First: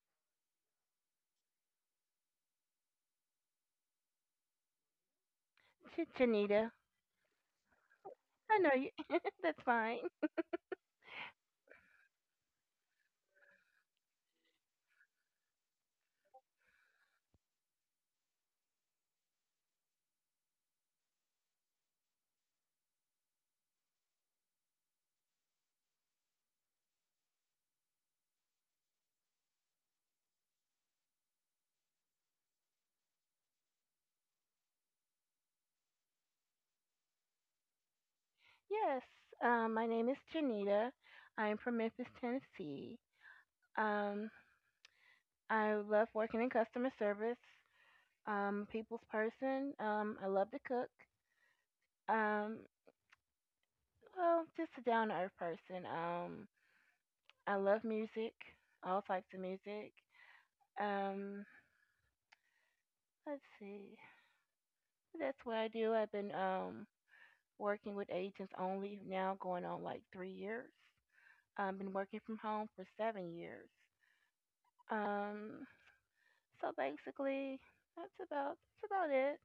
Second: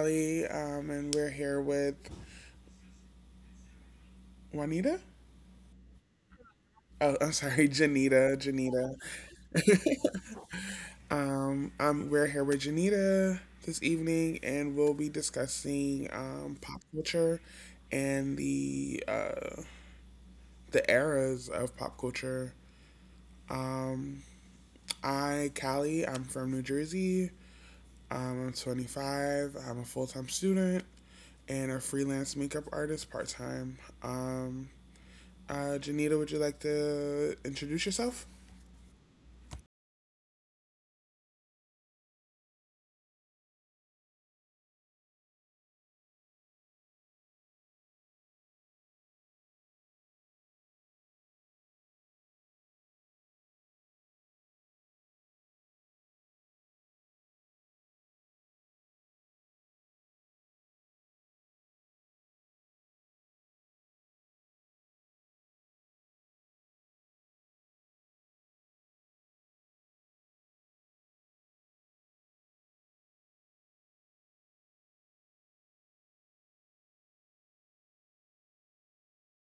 Callie, and we're here with Juanita. Janita. Oh, I'm sorry, Janita. I know you. Janita. That's fine. We're here with Janita this evening, and we'll be discussing pop culture and the eras of pop culture. Um, I, Callie, I'm from New Jersey. I'm 25. I'm a full time student and a freelance makeup artist part time. Um, Janita, would you like to introduce yourself? Yes, my name is Janita. I'm from Memphis, Tennessee. Um, I love working in customer service. People's person. I love to cook. Um, well, just a down to earth person. I love music, all types of music. Um, let's see. That's what I do. I've been working with agents only now, going on like 3 years. Been working from home for 7 years. Um, so basically, that's about that's about it.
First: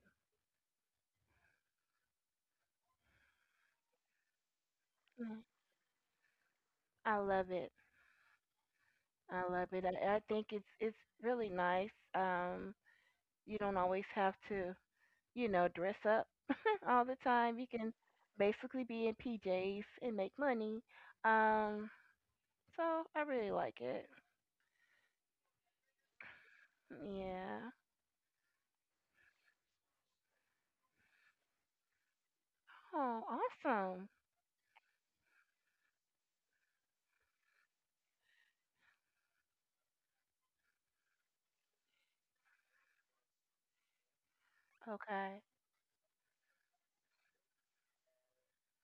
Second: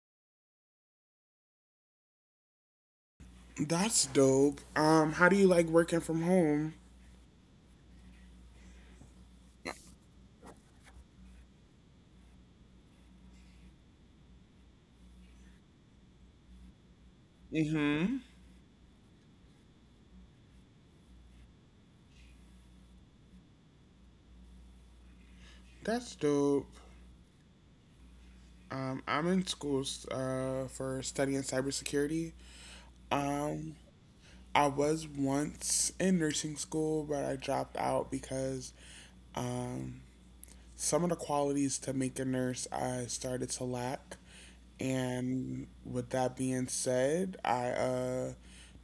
That's dope. How do Mm. you like working from home? I love it. I love it. I think it's really nice. Um, you don't always have to, you know, dress up all the time. You can Mm-hmm. basically be in PJs and make money. Um, so I really like it. That's dope. Yeah. I'm in school for studying cybersecurity. Oh, Um, awesome. I was once in nursing school, but I dropped out because um, some of the qualities to make a nurse I started to lack. Okay. And with that being said, I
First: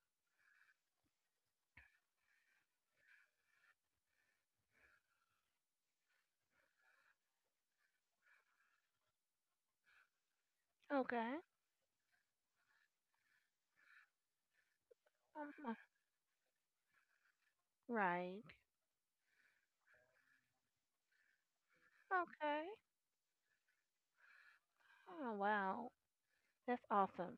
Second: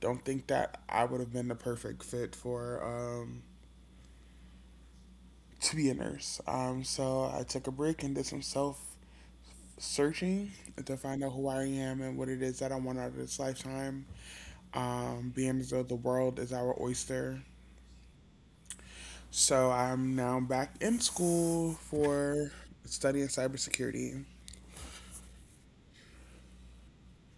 don't think that I would have been the perfect fit for to be a nurse. So I took a break and did some self searching to find out Okay. who I am and what it is that I want out of this lifetime. Um, Being as uh, though the world is our oyster. right. So I'm now back in school for Okay. studying cybersecurity. Oh, wow. That's awesome.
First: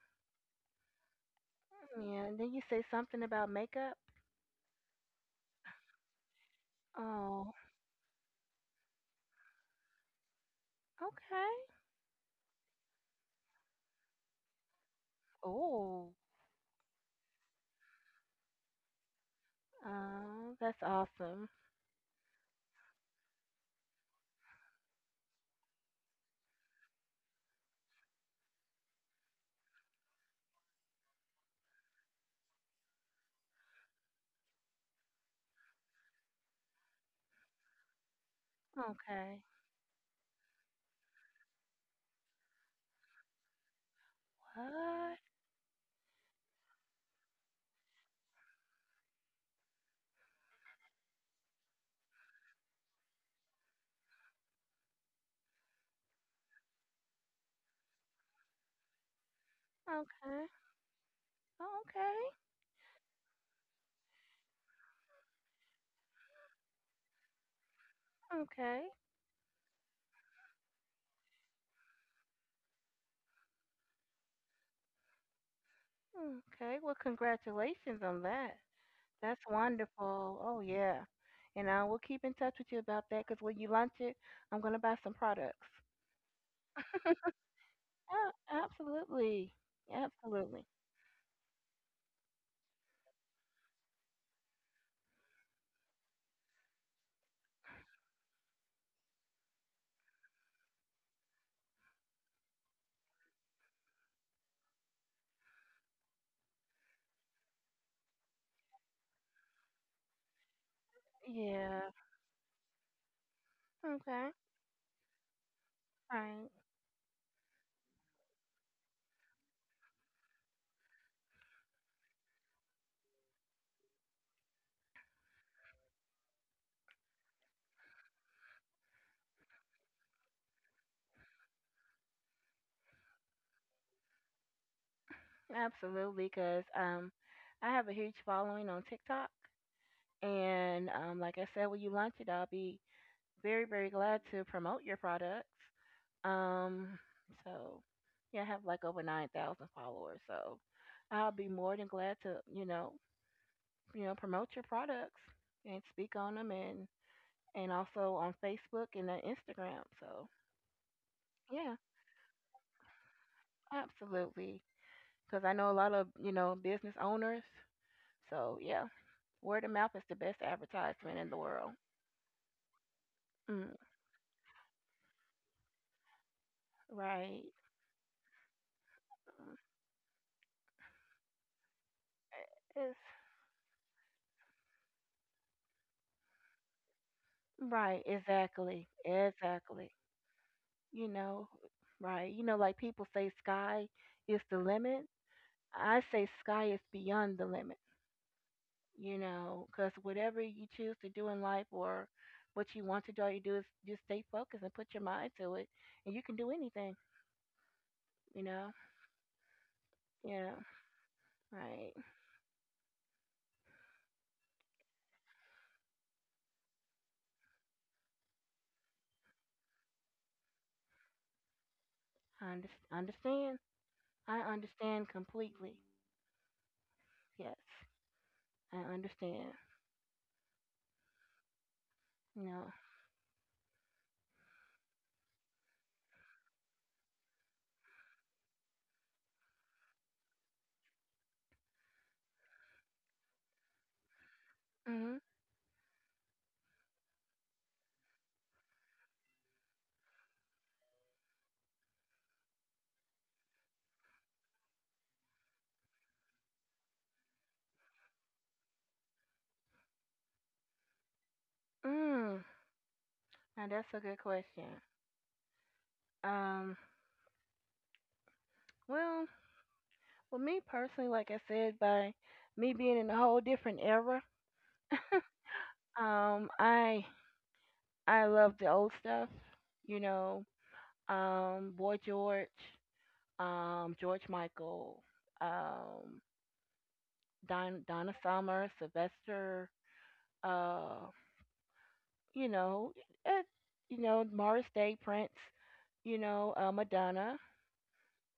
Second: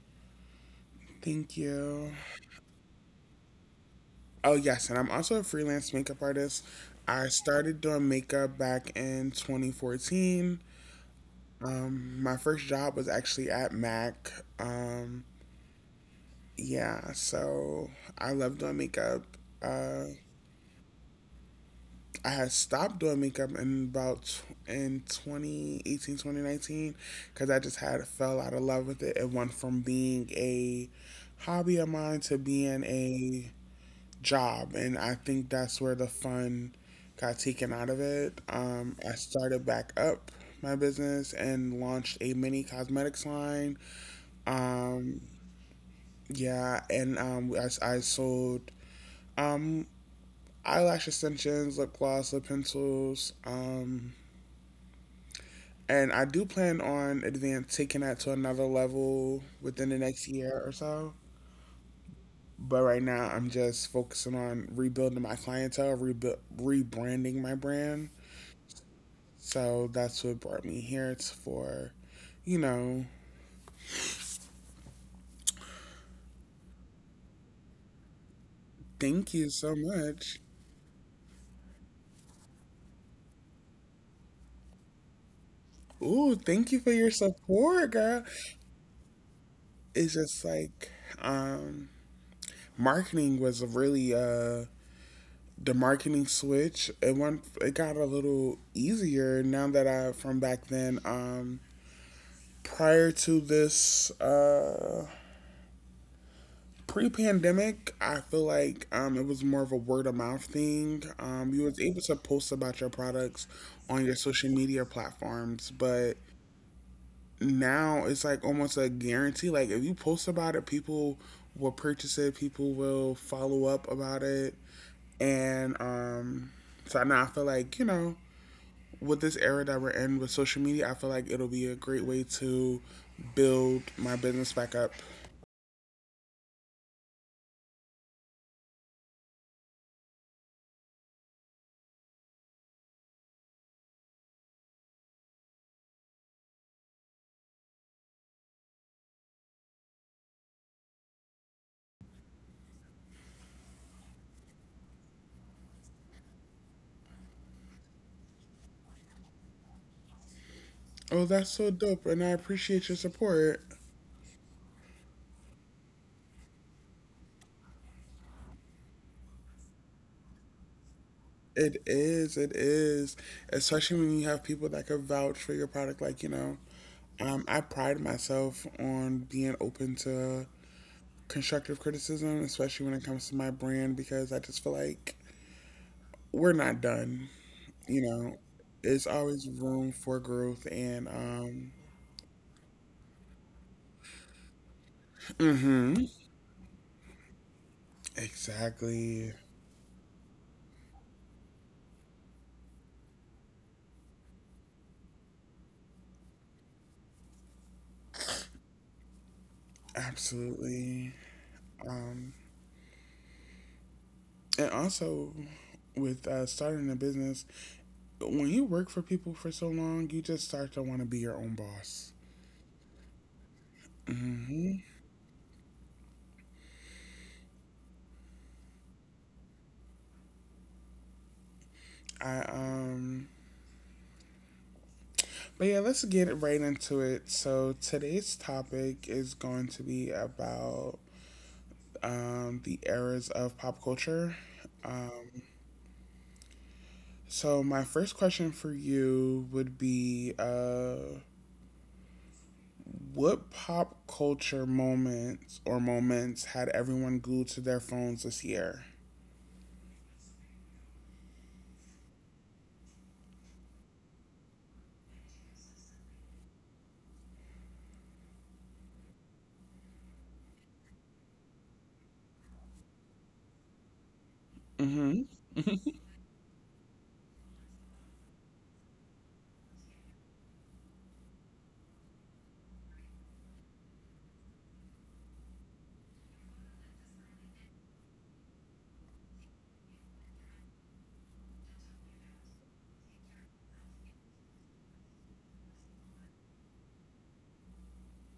Thank you. Yeah, and then you say something about makeup. Oh, yes, and I'm also a freelance makeup artist. I Oh, started doing makeup back in 2014. okay. My first job was actually at MAC. Um, Oh, yeah, so I love doing makeup. Uh, oh, that's awesome. I had stopped doing makeup in about tw- in 2018, 2019, because I just had fell out of love with it. It went from being a hobby of mine to being a job, and I think that's where the fun got taken out of it. I Okay. started back up my business and launched a mini cosmetics line. What? Um, yeah and I sold, um, eyelash extensions, lip gloss, lip pencils, and I do plan on advance taking that to another level within the next Okay. year or so. Okay. But right now I'm just focusing on rebuilding my clientele, rebranding my brand. Okay. So that's what brought me here. It's for, you know, Okay. Well, congratulations on that. thank That's you so much. wonderful. Oh, yeah. And I will keep in touch with you about that because when you launch it, I'm going to buy some products. Ooh, thank you for your support, girl. Oh, absolutely. It's just Absolutely. like, um, marketing was really the marketing switch. It got a little easier now that I from back then. Prior to this pre-pandemic, I feel like, it was more of a word of mouth thing. You was Yeah. able to post about your products on your Okay. social media platforms, but Right. now it's like almost a guarantee, like if you post about it, people will purchase it, people will follow up about it, and so now I feel like, you know, with this era that we're in with social media, I feel like it'll be a great way to build my business back up. Absolutely, because I have a huge following on TikTok, and like I said, when you launch it, I'll be very, very glad to promote your products. Um, so yeah, I have like over 9,000 followers, so I'll be more than glad to, you know, promote your products and speak on them, and also on Facebook and on Instagram. So Oh, that's so yeah, dope and I appreciate your support. absolutely, because I know a lot of you know business owners. So yeah. Word of mouth is the best advertisement in the world. It is, it is. Mm, Especially when you have people that could vouch for your product. Like, you know, right. I pride myself on being Mm, open to constructive criticism, eh, especially when It's, it comes to my brand, because I just feel like we're not done. You right. know, Exactly. there's always room Exactly. for growth, and, You know, right. You know, like people say sky is the limit. I hmm say sky is beyond the limit, you exactly. know, because whatever you choose to do in life or what you want to do, all you do is just stay focused and put your mind to it, and you can do anything, you know? Yeah. Absolutely. Right. Um, and also, with starting a business, when you work for people for so long, you just start to want to be your own boss. I understand. I Hmm understand completely. Yes. I understand. I No. But yeah, let's get right into it. So today's topic is going to be about the eras of pop culture. Mm. Um, so my first question for you would be, what pop culture moments or moments had everyone glued to their phones this year? Mm. Now that's a good question. Um. Well, for me personally, like I said, by me being in a whole different era, Mm-hmm. um, I I love the old stuff. You know, Boy George, George Michael, um, Donna Summer, Sylvester. Uh, you know, it, you know Morris Day, Prince. You know, Madonna.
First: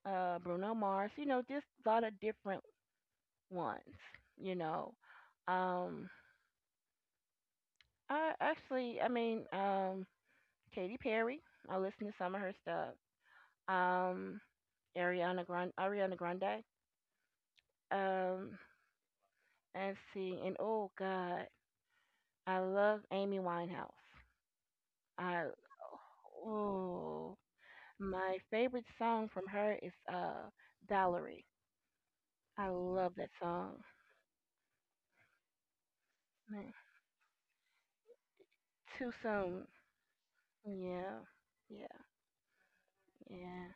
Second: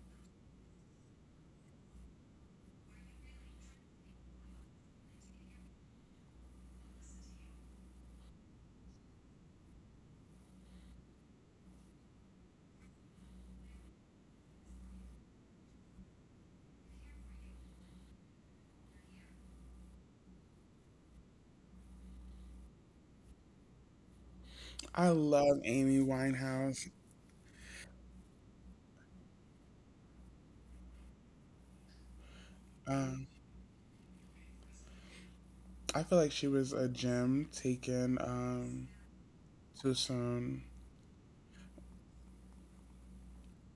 Bruno Mars. You know, just a lot of different ones. You know, um, I actually, I mean, Katy Perry. I listen to some of her stuff. Um, Ariana Grande. Ariana Grande. Um, and see, and oh God, I love Amy Winehouse. I I love Amy Winehouse. Oh, my favorite song from her is Valerie. I love Um, that song. I feel like she was Man, a gem taken too soon. too soon. Yeah, yeah, yeah.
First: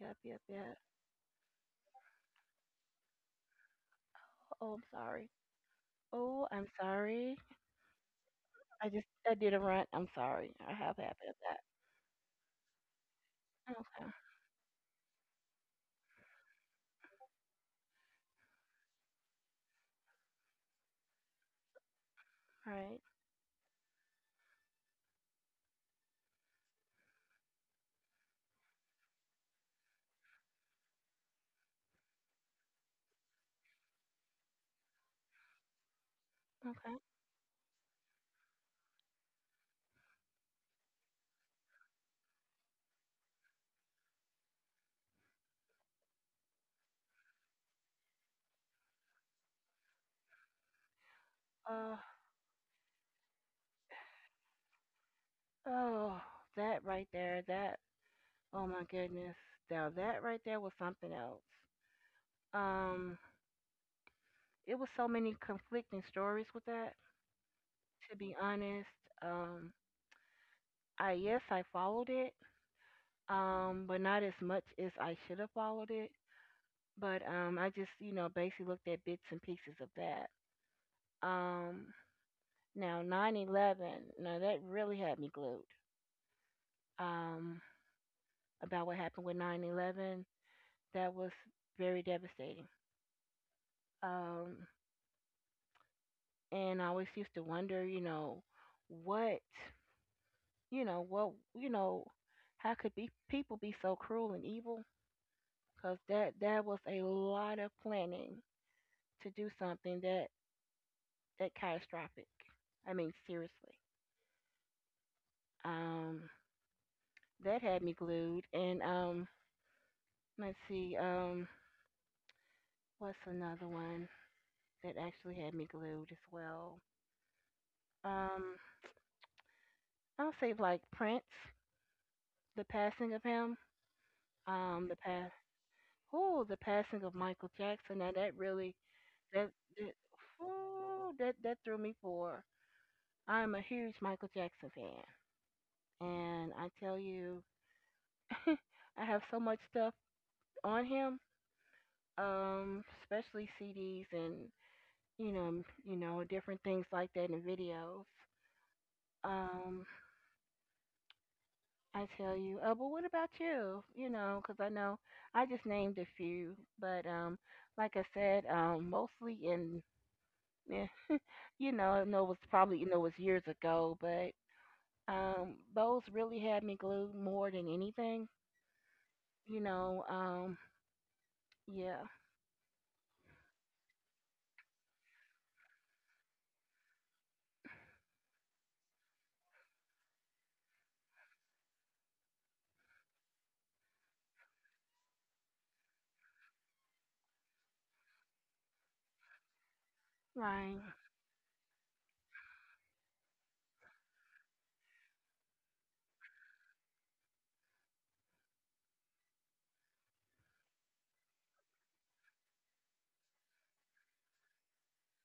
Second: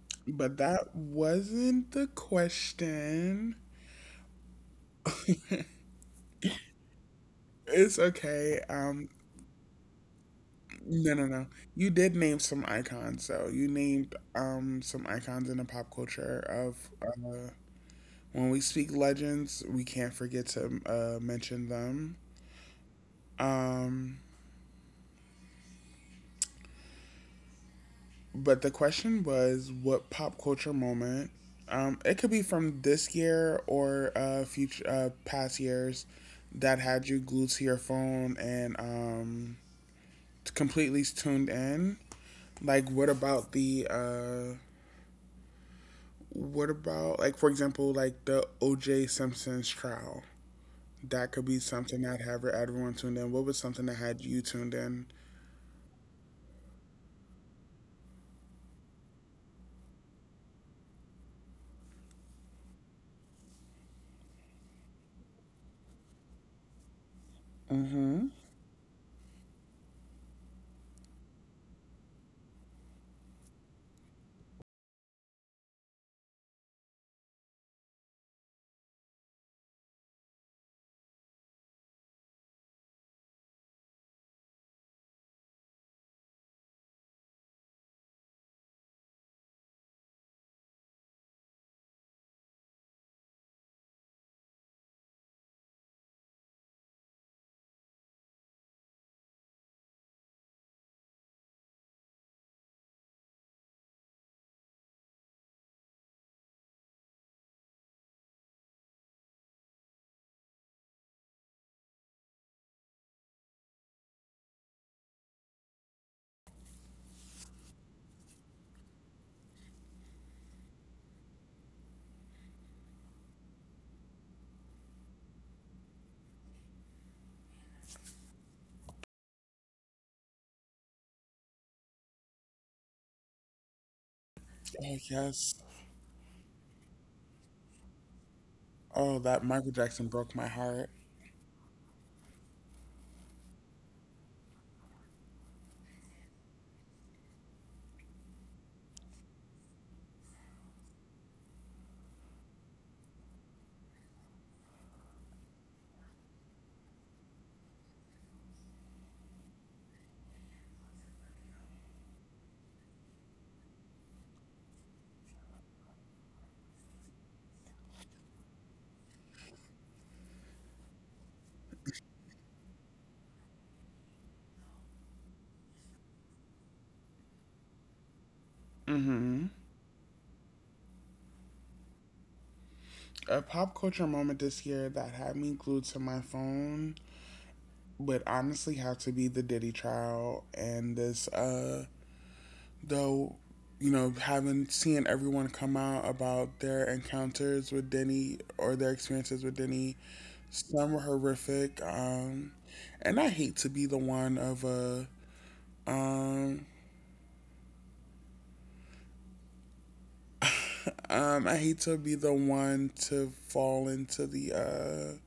Yep, yep, But yep. that wasn't the question. Oh, I'm sorry. Oh, I'm sorry. It's okay. I just I did a rant. I'm sorry. I have No, no, happened of no. that. You did name some icons, though. You Okay. named, some icons in the pop culture of when we speak legends, we can't forget to mention them. All right. Um, But the question was, what pop culture moment? It could be from this year or future past years that Okay. had you glued to your phone and completely tuned in. Like, what about the what about like for example, like the O.J. Simpson's trial? That could be Uh something that had everyone tuned in. What was something that had you tuned in? oh, that right there, that oh my goodness. Now that right there was something else. Um it was so many conflicting stories with that, to Mm-hmm. be honest. Um I Yes, I followed it. But not as much as I should have followed it. But I just, you know, basically looked at bits and pieces of that. Um Now, 9/11, now that really had me glued um, about what happened with 9/11. That was very devastating. Um, and I always used to wonder, you know, what, you know, what, you know, how could be people be so cruel and evil? Because that was a lot of planning to do something that catastrophic. I mean, seriously. Um, that had me glued. And let's see, what's another one? That actually had me glued as well. Um, I'll say like Prince, the passing of him, um, Oh the pass, yes. oh, the passing of Michael Jackson. Now that really Oh, that that Michael that Jackson broke my heart. ooh, that threw me for. I'm a huge Michael Jackson fan, and I tell you, I have so much stuff on him, especially CDs and you know, you know, different things like that and videos. Um, I tell you. But what about you? You know, 'cause I know I just named a few, but like I said, mostly in, eh, you know, I know it was probably you know it was years ago, but those really had me glued more than anything. Mm-hmm. You know, yeah, A pop culture moment this year that had me glued to my phone would honestly have to be the Diddy trial. And this, though, you know, having seeing everyone come out about their encounters with Diddy or their experiences with Diddy. right. Some were horrific. And I hate to be the one of a, um, I hate to be the one to fall into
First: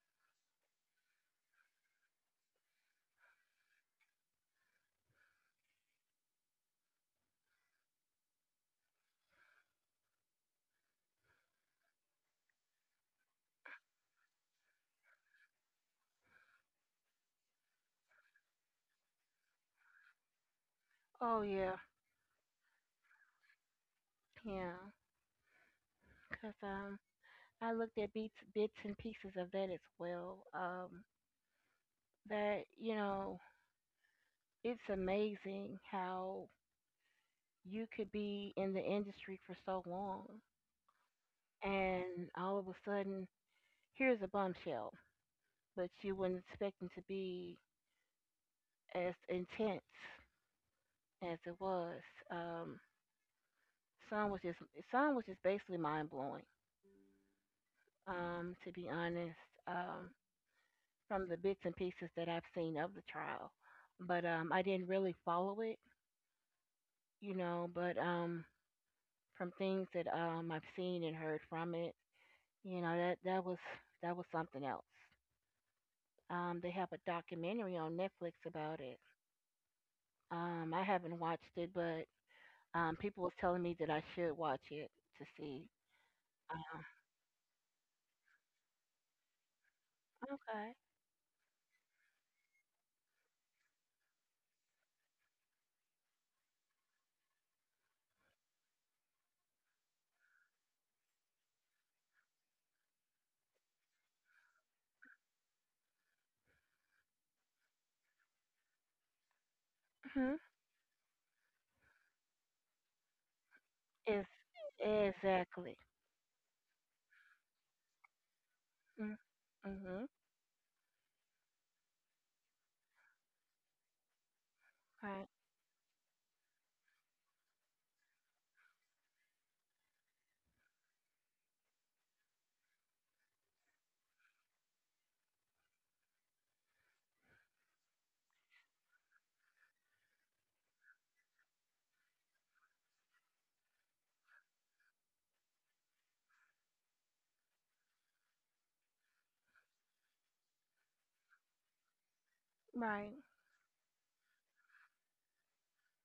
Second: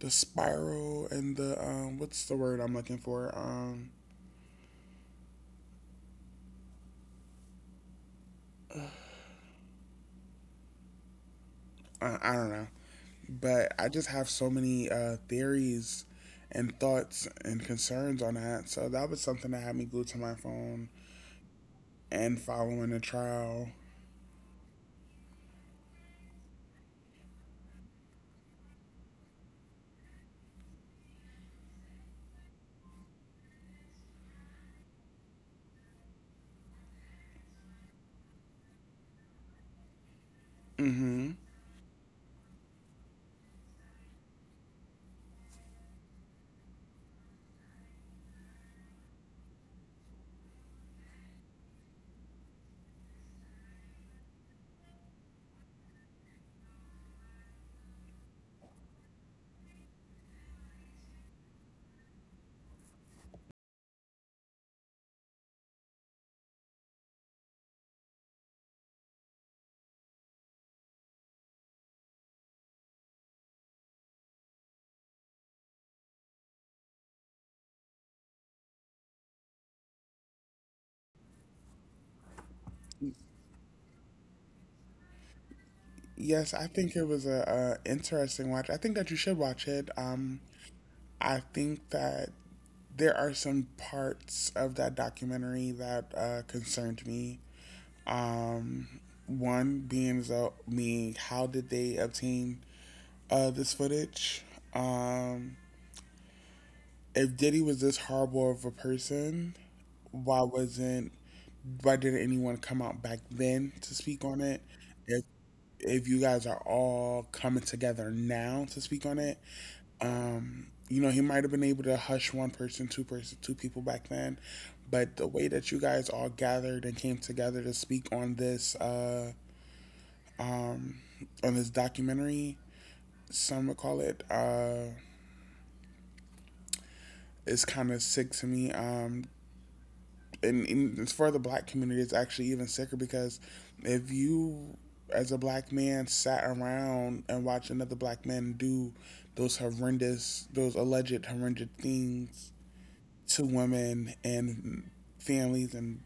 the spiral and the, what's the word I'm looking for? I don't know. But I just have so many theories and thoughts and concerns on that. So that was something that had me glued to my phone Oh yeah, and following the trial. yeah. 'Cause I looked at bits and pieces of that as well. That You know, it's amazing how you could be in the industry for so long hmm and all of a sudden here's a bombshell, but you would not expect it to be as intense as it was. um some was just some was just basically mind blowing, to be honest, um from the bits and pieces that I've seen of the trial. But I didn't really follow it, you know. But from things that I've seen and heard from it, you know, that was something else. They have a documentary on Netflix about it. I haven't watched it, but people was telling me that I should watch it to see. Yes, I Um, think it was a interesting watch. I think that you should watch it. I think that there are some parts of that documentary that concerned me. Um, one being, being how did they obtain this footage? Um, if Diddy was this horrible of a person, okay. why wasn't why didn't anyone come out back then to speak Hmm. on it? Is If Exactly. if you guys are all coming together now to speak on it, Mm-hmm. You know, he might have been able to hush one person, two people back then, but Right. the way that you guys all gathered and came together to speak on um this documentary, some would call it, is kind of sick to me. And it's for the black community, it's actually even sicker, because if you, as a black man, sat around and watched another black man do those horrendous, those alleged horrendous things Right. to women and families and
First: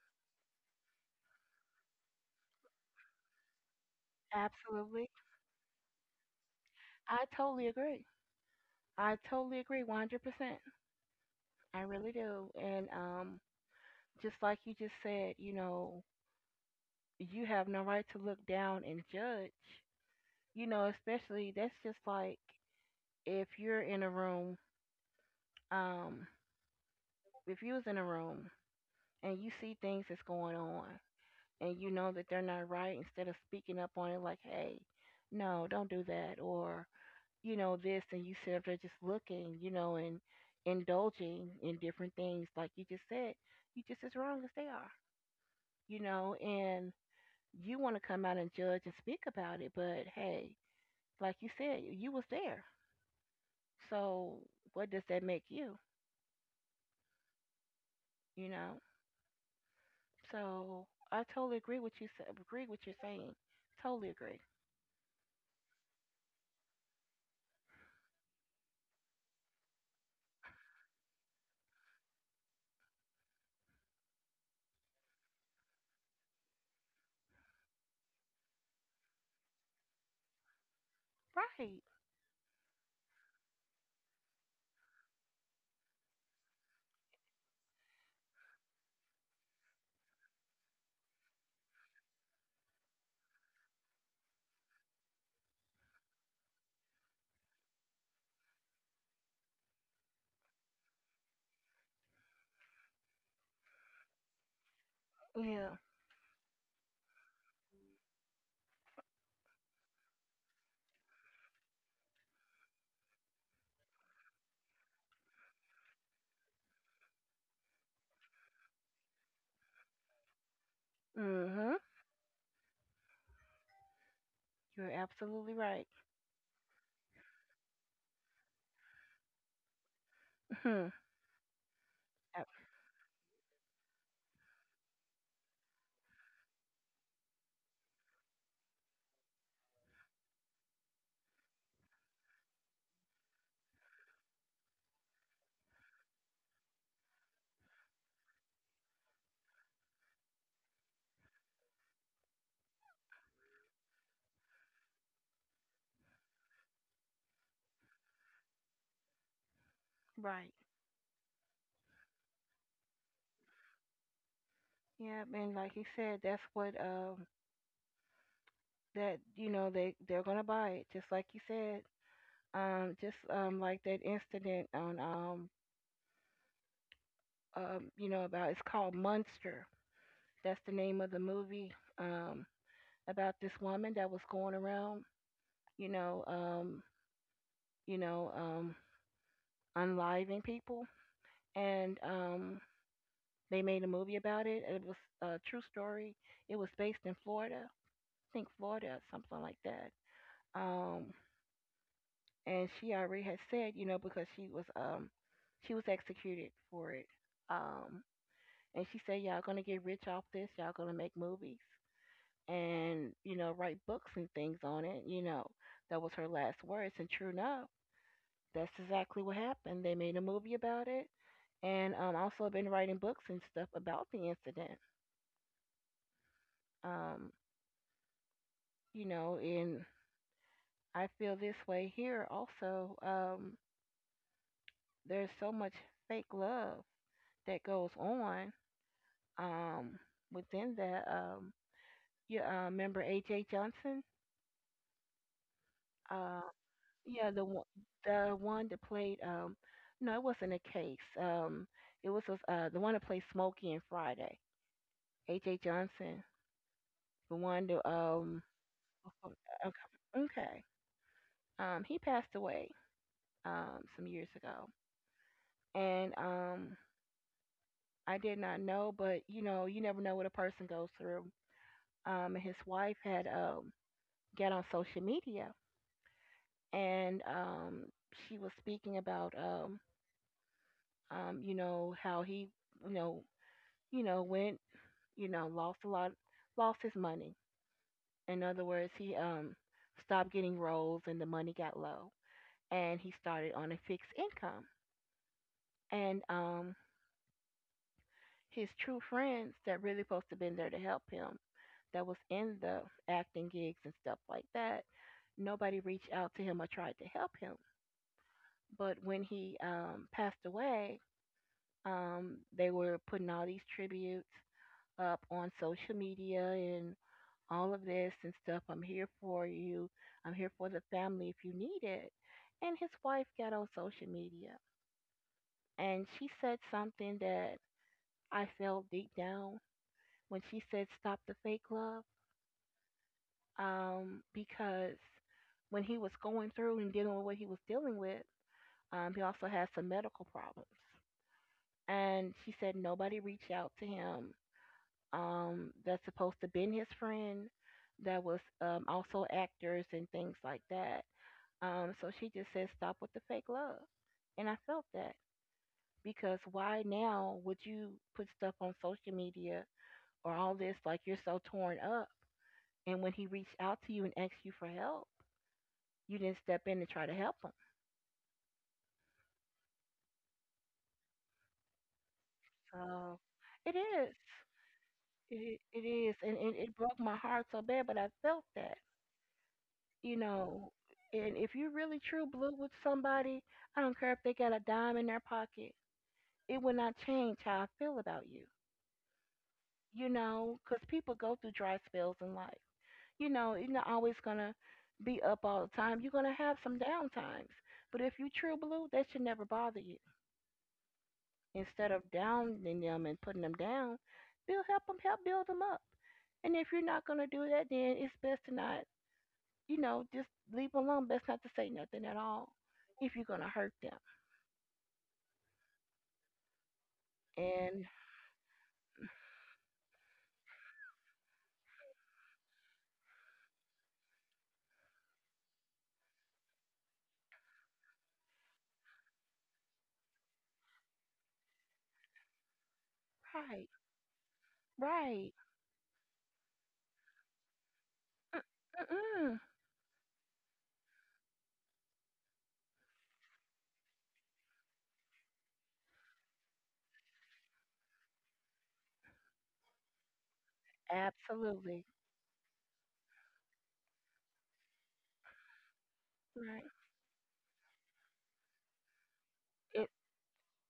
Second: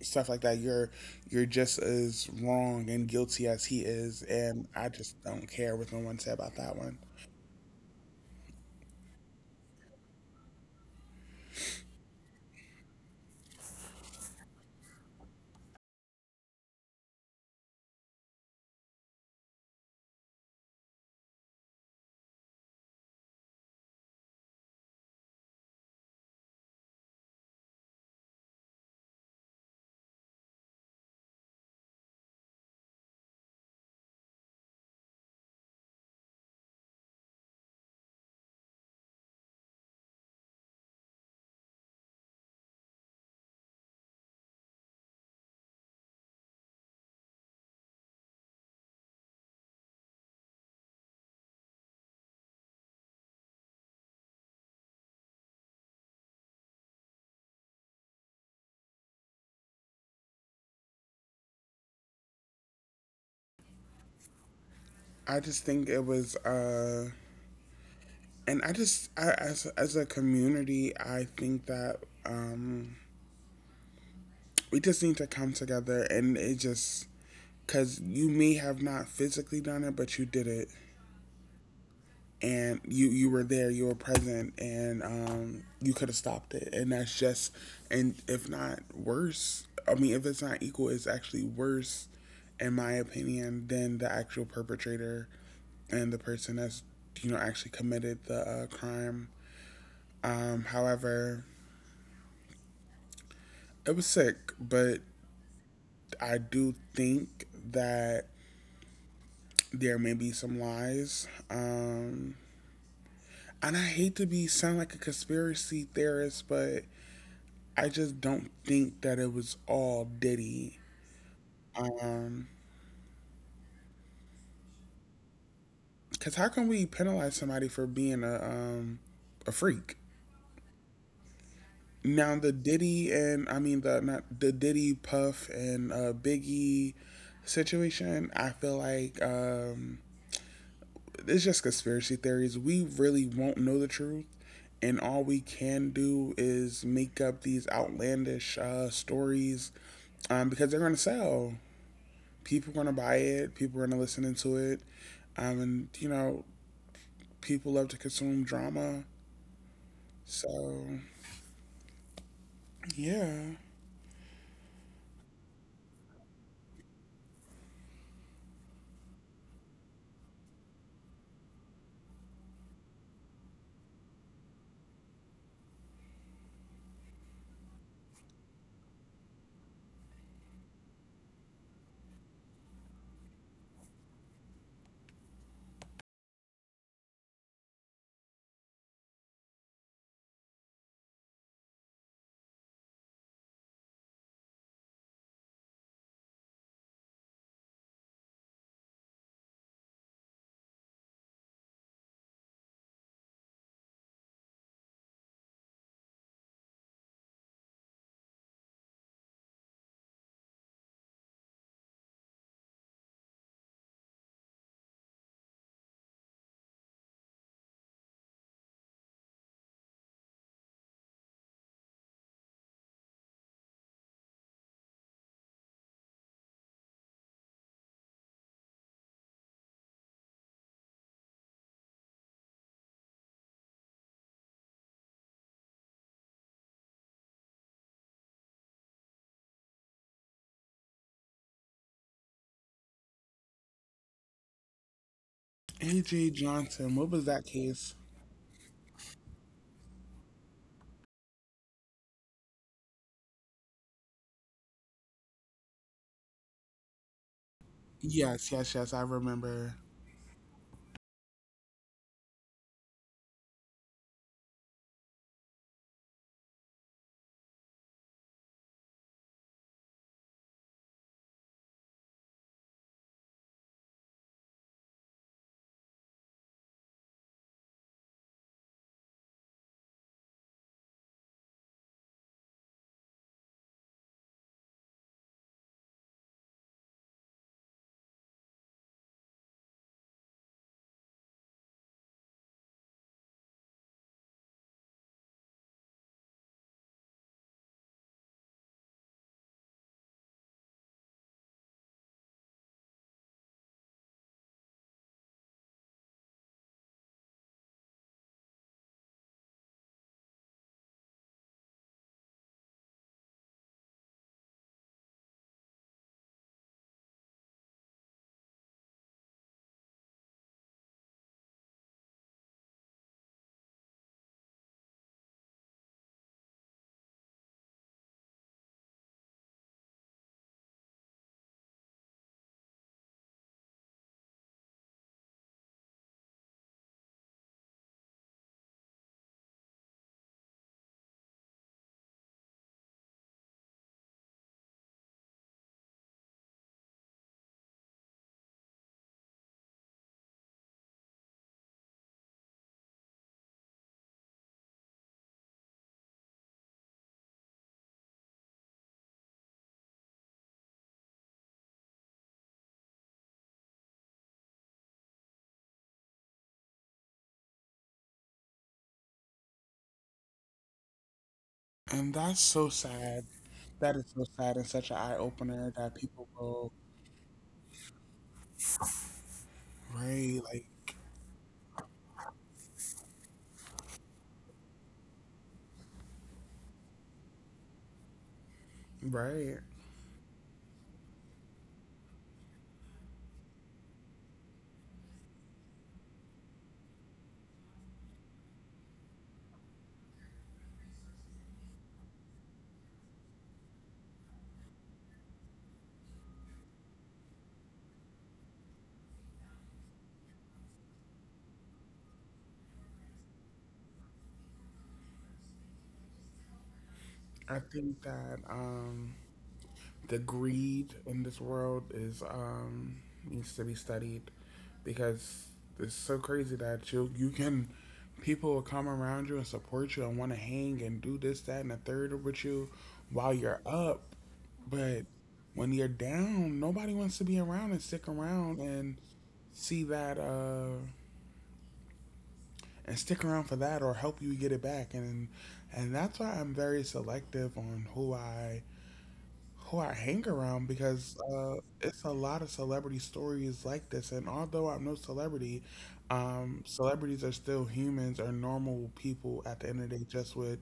stuff like that, you're just as wrong and guilty as he is, and I Absolutely. just don't care what no one said about that one. I totally agree. I totally agree 100%. I really do. And just like you just said, you know, you have no right to look down and judge. You know, especially that's just like if you're in a room, um, if you was in a room and you see things that's going on and you know that they're not right, instead of speaking up on it like, hey, no, don't do that, or you know this, and you sit up there just looking, you know, and indulging in different things, like you just said, you just as wrong as they are, you know, and you want to come out and judge and speak about it, but hey, like you said, you was there, so what does that make you, you know? So I totally agree with you. Agree with you're saying. Totally agree. I just think it was, and I just I, as a community, I think that um, we just need to come together, and it just because you may have not physically done it, but you did it, Right. and you were there, you were present, and you could have stopped it. And that's just, and if not worse, I mean, if it's not equal, it's actually worse in my opinion than the actual perpetrator and the person that's, you know, actually committed the crime. However It was sick, but Yeah. I do think that there may be some lies. And I hate to be sound like a conspiracy theorist, but I just don't think that it was all Diddy. Mhm. Um, You're absolutely right. 'cause how can we penalize somebody for being a freak? Mhm. Now Ab- the Diddy and I mean the not the Diddy Puff and Biggie situation, I feel like, it's just conspiracy theories. We really won't know the truth, and all we can do is make up these outlandish stories, because they're going to sell. People are going to buy it. People are going to listen to it, and you know, people love to consume drama. Right. So yeah, Yeah. And like you said, that's what that you know they're gonna buy it just like you said. Just like that incident on about it's called Munster. That's the name of the movie. Um, about this woman that was going around. You know, you know, unliving people, and they made a movie about it. It was a true story. It was based in Florida, I think Florida or something like that. Um, and she already had said, you know, because she was executed for it. Um, and she said, y'all gonna get rich off this. Y'all gonna make movies and you know write books and things on it. You know, that was her last words. And true enough, that's exactly what happened. They made a movie about it. And also been writing books and stuff about the incident. um, you know, and I feel this way here also. There's so much fake love that goes on, um, within that. You remember AJ Johnson? A.J. Uh, Johnson. What was yeah, the that one, case? the one that played. No, it wasn't a case. It was the one that played Smokey and Friday. AJ Johnson, the one to. Yes, yes, yes. I Okay, remember, okay. He passed away some years ago, and I did not know, but you know, you never know what a person goes through. And his wife had got on social media and she was speaking about you know how he you know you know went you know lost a lot lost his money. In other words, he stopped getting roles and the money got low, and he started on a fixed income. And his true friends that really supposed to been there to help him that was in the acting gigs and stuff like that, nobody reached out to him or tried to help him. But when he passed away, they were putting all these tributes up on social media and all of this and stuff. I'm here for you. I'm here for the family if you need it. And his wife got on social media and she said something that I felt deep down when she said, stop the fake love. Because when he was going through and dealing with what he was dealing with, he also had some medical problems. And she said nobody reached out to him, that's supposed to been his friend, that was also actors and things like that. So she just said, stop with the fake love. And I felt that, because why now would you put stuff on social media or all this like you're so torn up? And when he reached out to you and asked you for help, you didn't step in and try to help them. and that's so So sad. it That is is. so sad and such an eye It, opener it that is. people And it, will, it broke my heart so bad, but I felt that, you right, like know. And if you're really true blue with somebody, I don't care if they got a dime in their pocket, it will not change how I feel about you, right. you know. Because people go through dry spells in life. You know, you're not always going to be up all the time. You're going to have some down times. But if you true blue, that should never bother you. Instead of downing them and putting them down, build help them help build them up. And if you're not gonna do that, then it's best to not, just leave 'em alone. Best not to say nothing at all if you're gonna hurt them. I And think that the greed in this world is, needs to be studied, because it's so crazy that you can people will come around you and support you and want to hang and do this that and the third with you while you're right, up, but right, when you're down, nobody wants to be around and stick around and mm-mm, see that, and stick around for that or help you get it back. And that's why I'm very selective on who I hang around, because absolutely, it's a lot of celebrity stories like this. And although I'm no celebrity, right. Celebrities are still humans or normal people at the end It of the day, just with,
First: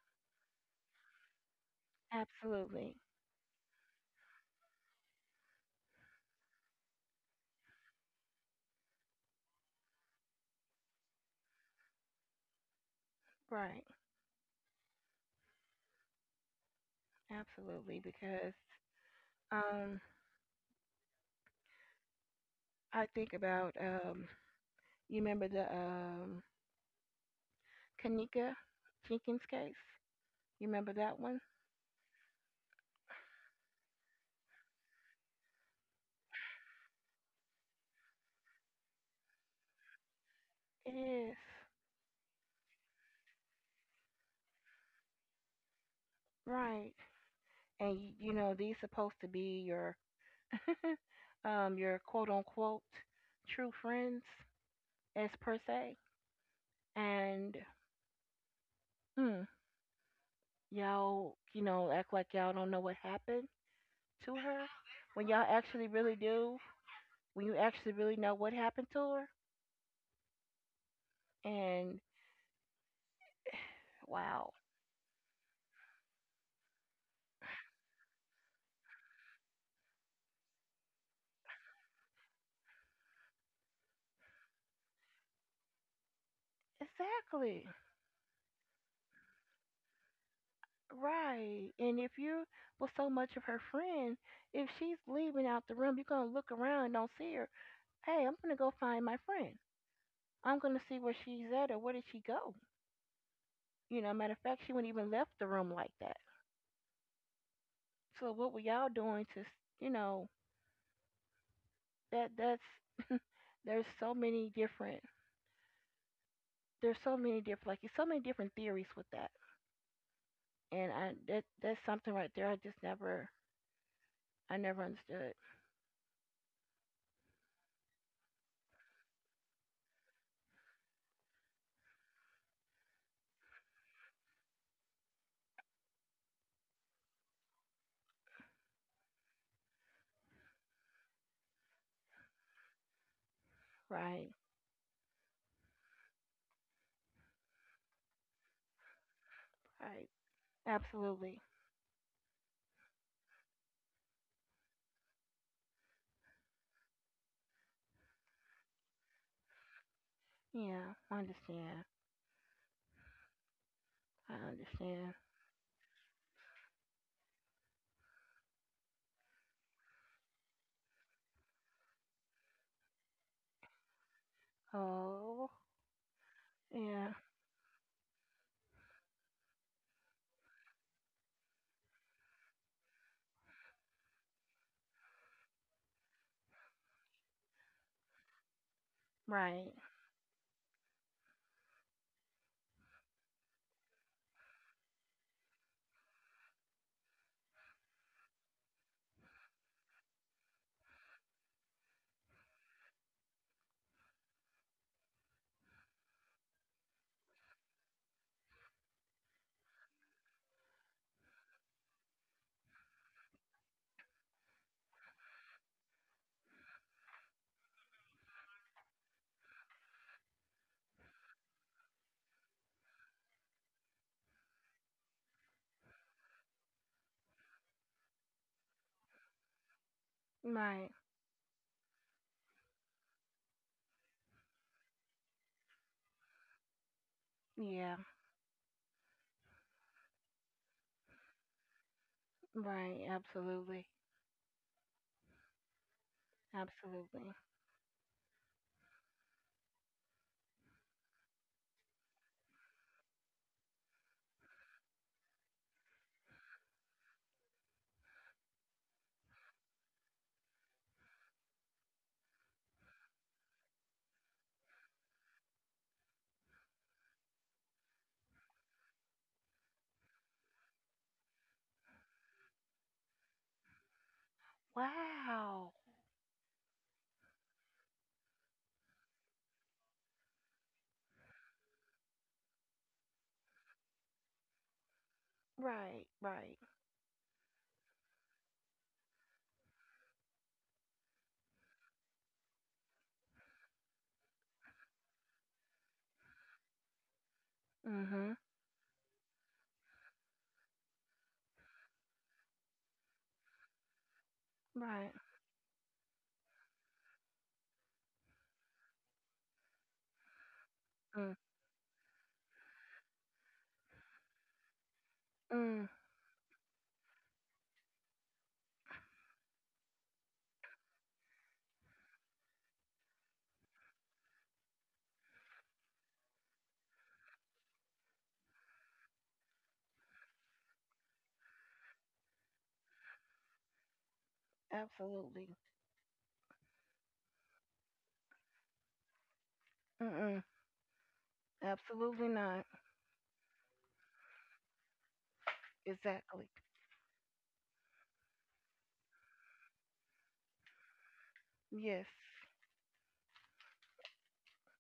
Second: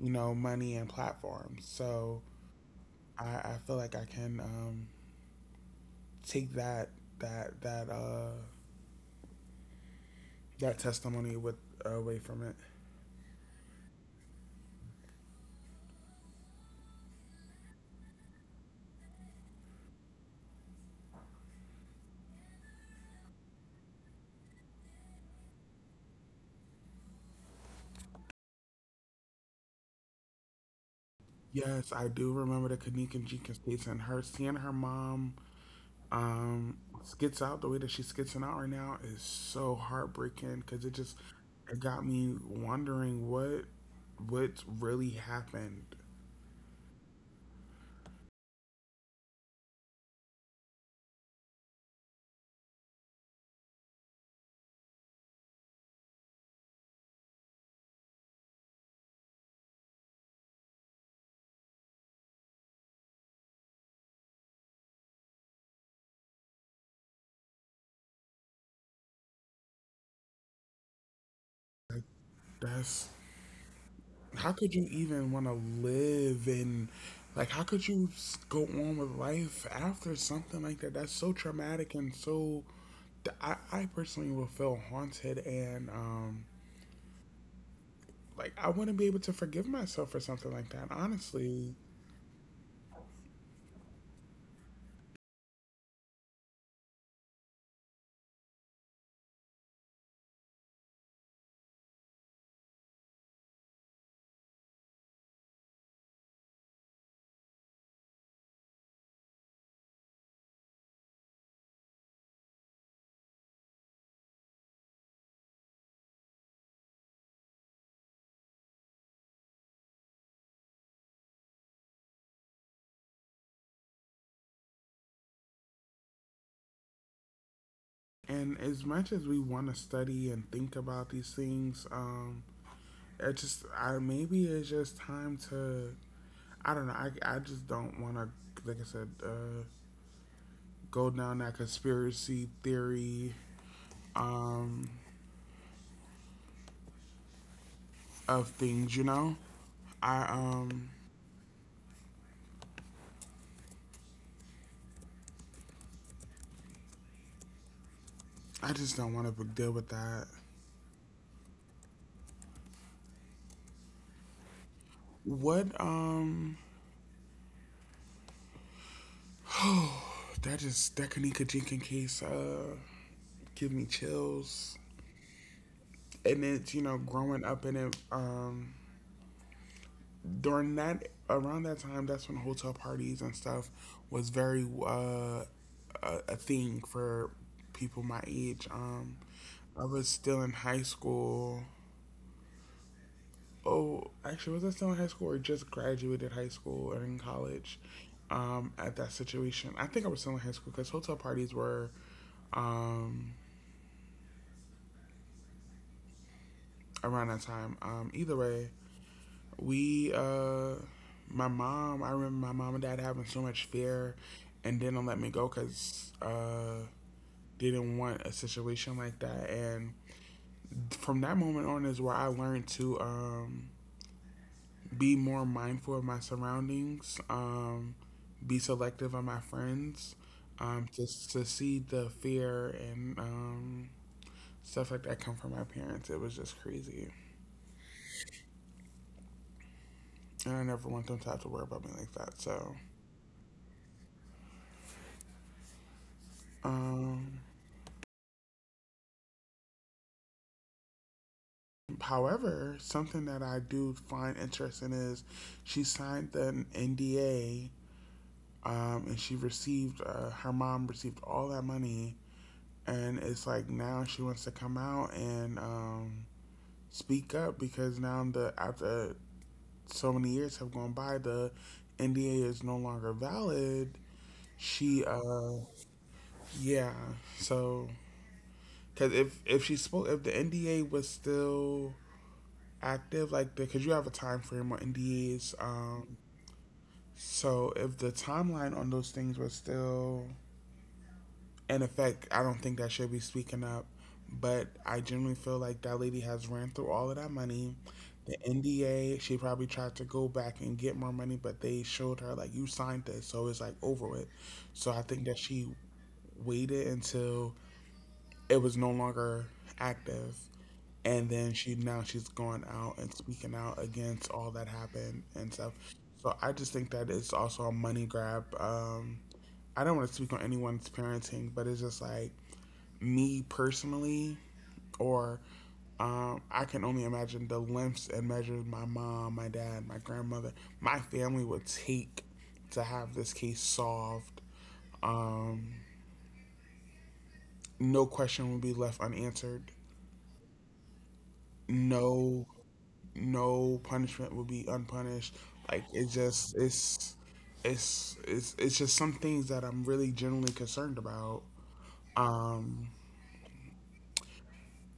you know, money and platforms. So absolutely, I feel like I can, take that that uh, that testimony with away from it. right, absolutely. Because um, I think about you remember the Kanika Jenkins case. You remember that one? Yes, I do remember the Kanika Jenkins case, and her seeing her mom, Um, skits out the way that she's skitsing out right now is so heartbreaking, because it just, Yes. it got me wondering what, what really happened. Right. And you know, these supposed to be your quote unquote true friends as per se. And hmm, y'all, you know, act like y'all don't know what happened to her. When y'all actually really do, when you actually really know what happened to her and That's, how wow. could you even want to live and like how could you go on with life after something like that? That's so traumatic and so. I personally will feel haunted and Exactly. like I wouldn't be able to forgive myself for something like that. Honestly. Right. And if you was so much of her friend, if she's leaving out the room, you're gonna look around and don't see her. Hey, I'm gonna go find my friend. I'm gonna see where she's at or where did she go. You know, matter of fact, she wouldn't even left the room like that. So what were y'all doing to, you know, that's there's so many different there's so many different like it's so many different theories with that, and I that's something right there I just never, I never understood. And as much as we want to study and think about these things, it just I maybe it's just time to I don't know. I just don't want to, like I said, go down that conspiracy theory, Right, um, of things. Right, I absolutely. I just don't want to deal with that. Yeah, I understand. I understand. What That Kanika Jenkins case give me chills. Oh, And it's, you know, yeah, growing up in it, during that, around that time, that's when hotel parties and stuff was very a thing for people my age. I right, was still in high school. Oh, actually, was I still in high school or just graduated high school and in college? At that situation, I think I was still in high school because hotel parties were um, around that time. Either way, We, uh, my mom, I remember my mom and dad having so much fear and didn't let me go because, they didn't want a situation like that. And from that moment on is where I learned to, be more mindful of my surroundings, be selective of my friends, right, just to see the fear and, stuff like that come from my parents. It was just crazy. yeah, And I never want them to have to worry about me like that. So, right, absolutely, um, absolutely. however, something that I do find interesting is she signed an NDA, and she received, her mom received all that money. And it's like now she wants to come out and speak up because now, the after so many years have gone by, the NDA is no longer valid. She, uh, Wow. yeah. So, because if she spoke, if the NDA was still active, like, because you have a time frame on NDAs. Right, right. So if the timeline on those things was still in effect, I don't think that should be speaking up. But I generally feel like that lady has ran through all of that money. The Mhm. NDA, she probably tried to go back and get more money, but they showed her, like, you signed this, so it's like over with. So I think Right. that she waited until it was no longer active, and Mm. then she now she's going out and speaking out against all that happened and stuff. Mm. So I just think that it's also a money grab. I don't want to speak on anyone's parenting, but it's just like me personally, or I can only imagine the lengths and measures my mom, my dad, my grandmother, my family would take to have this case solved. Um, Absolutely. no question would be left unanswered. Mm, mm. No, Absolutely not. no punishment will be unpunished. Like, it just Exactly. it's it's just some things that I'm really genuinely concerned about. Yes. Um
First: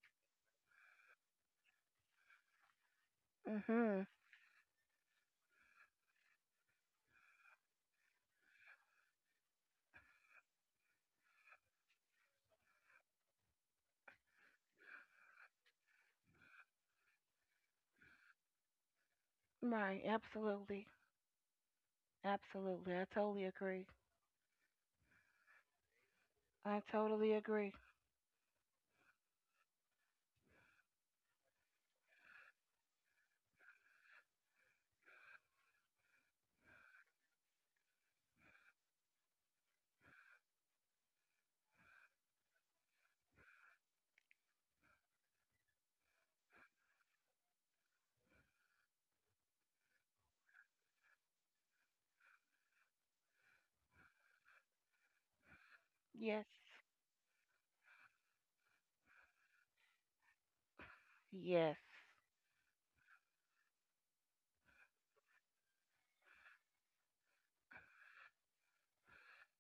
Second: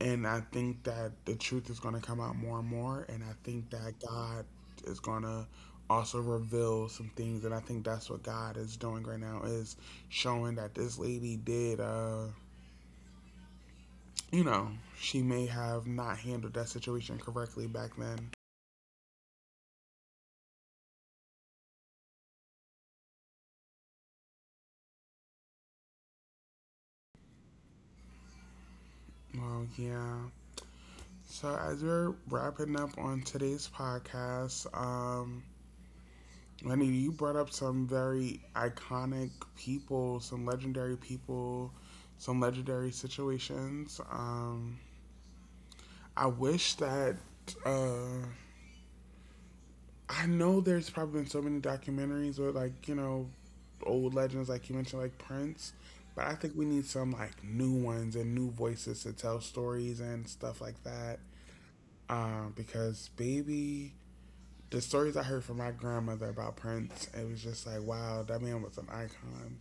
and I think that the truth is gonna come out more and more, and I think that Mhm. God is gonna also reveal some things, and I think that's what God is doing right now, is showing that this lady did, you know, she may have not handled that situation correctly back then. Right. Absolutely. Absolutely. I totally agree. I totally agree. Well, yeah. So, as we're wrapping up on today's podcast, Lenny, you brought up some very iconic people, some legendary situations. I wish that uh, I know there's probably been so many documentaries with, like, you know, old legends, like you mentioned, like Prince. But I Yes. think we need some like new ones and new voices to tell stories and stuff like that. Yes. Because, baby, the stories I heard from my grandmother about Prince, it was just like, wow, that man was an icon.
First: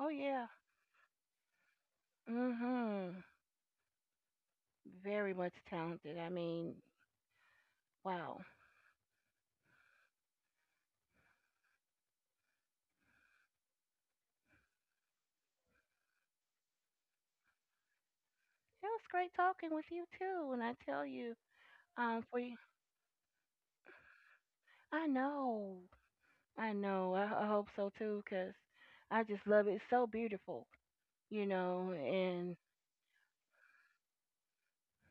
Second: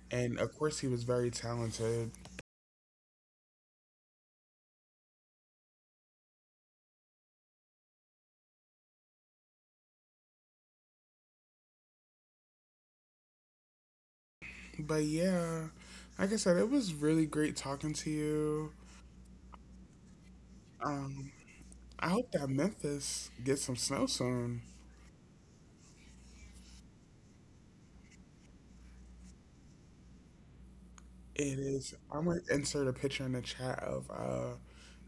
Oh And yeah. of course, he was very talented. Mhm. Very much talented. I mean, wow. But yeah, like I said, it was really great talking to you. It was great talking with you too. And I tell Um, you, I hope for that you, Memphis gets some snow soon. I know, I know. I hope so too, 'cause I just love it. It's so beautiful, you It know. is. I'm gonna And insert a picture in the chat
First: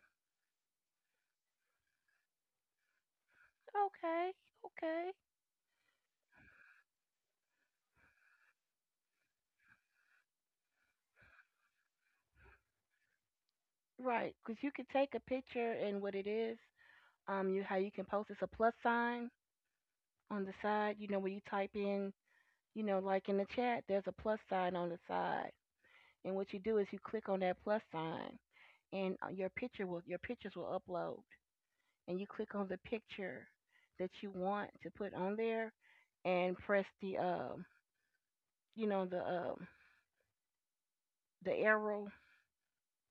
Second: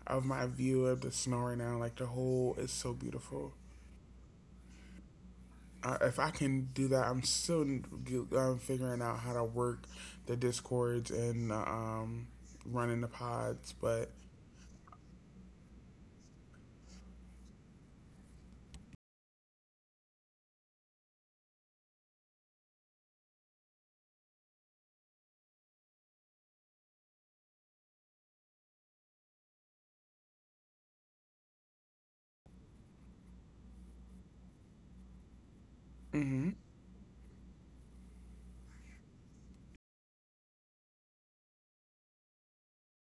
of my view of the snow right now. Like, the whole is so beautiful. okay, okay, I, if I can do that, I'm still figuring out how to work the discords and running the pods. But right. 'Cause you could take a picture and what it is, you how you can post it's a plus sign on the side. You know when you type in, you know, like in the chat, there's a plus sign on the side. And what you do is you click on that plus sign, and your picture will, your pictures will upload. And you click on the picture that you want to put on there, hmm and press the you know the the arrow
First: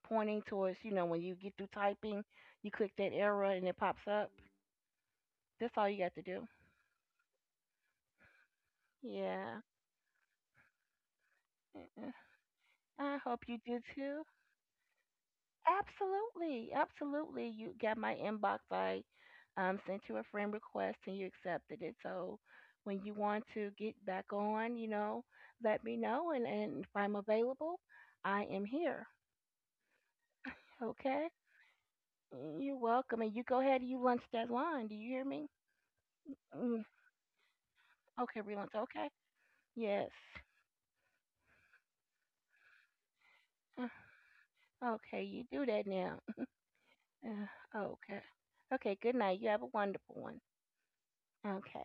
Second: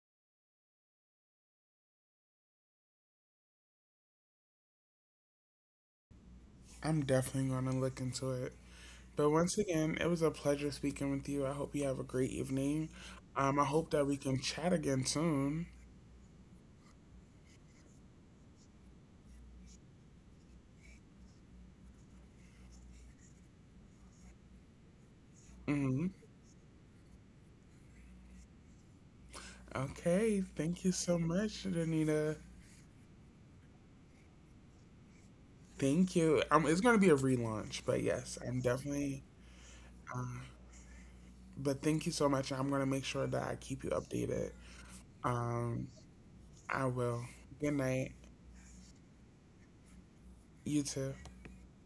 pointing towards, you know, when you get through typing, you click that arrow and it pops up. That's all you got to do. I'm definitely going to look into it. But once Yeah. again, it was a pleasure speaking with you. I hope you have a Mm-mm. great evening. I hope you I do hope that we too. can chat again soon. Absolutely, absolutely. You got my inbox. I sent you a friend request and you accepted it. So when you want to get back on, you know, let me hmm know. And if I'm available, I am here. Okay, thank you so Okay? much, Danita. You're welcome. And you go ahead and you lunch that line. Do you hear me? Thank you. It's Mm. gonna be a relaunch, but yes, Okay, I'm relance. Okay. definitely. Yes. Um, but thank you so much. I'm gonna make sure that I keep Uh, you updated. Okay, you do that Um, now. I will. Good night. Okay. Okay, good night. You have a wonderful one. You too. Okay.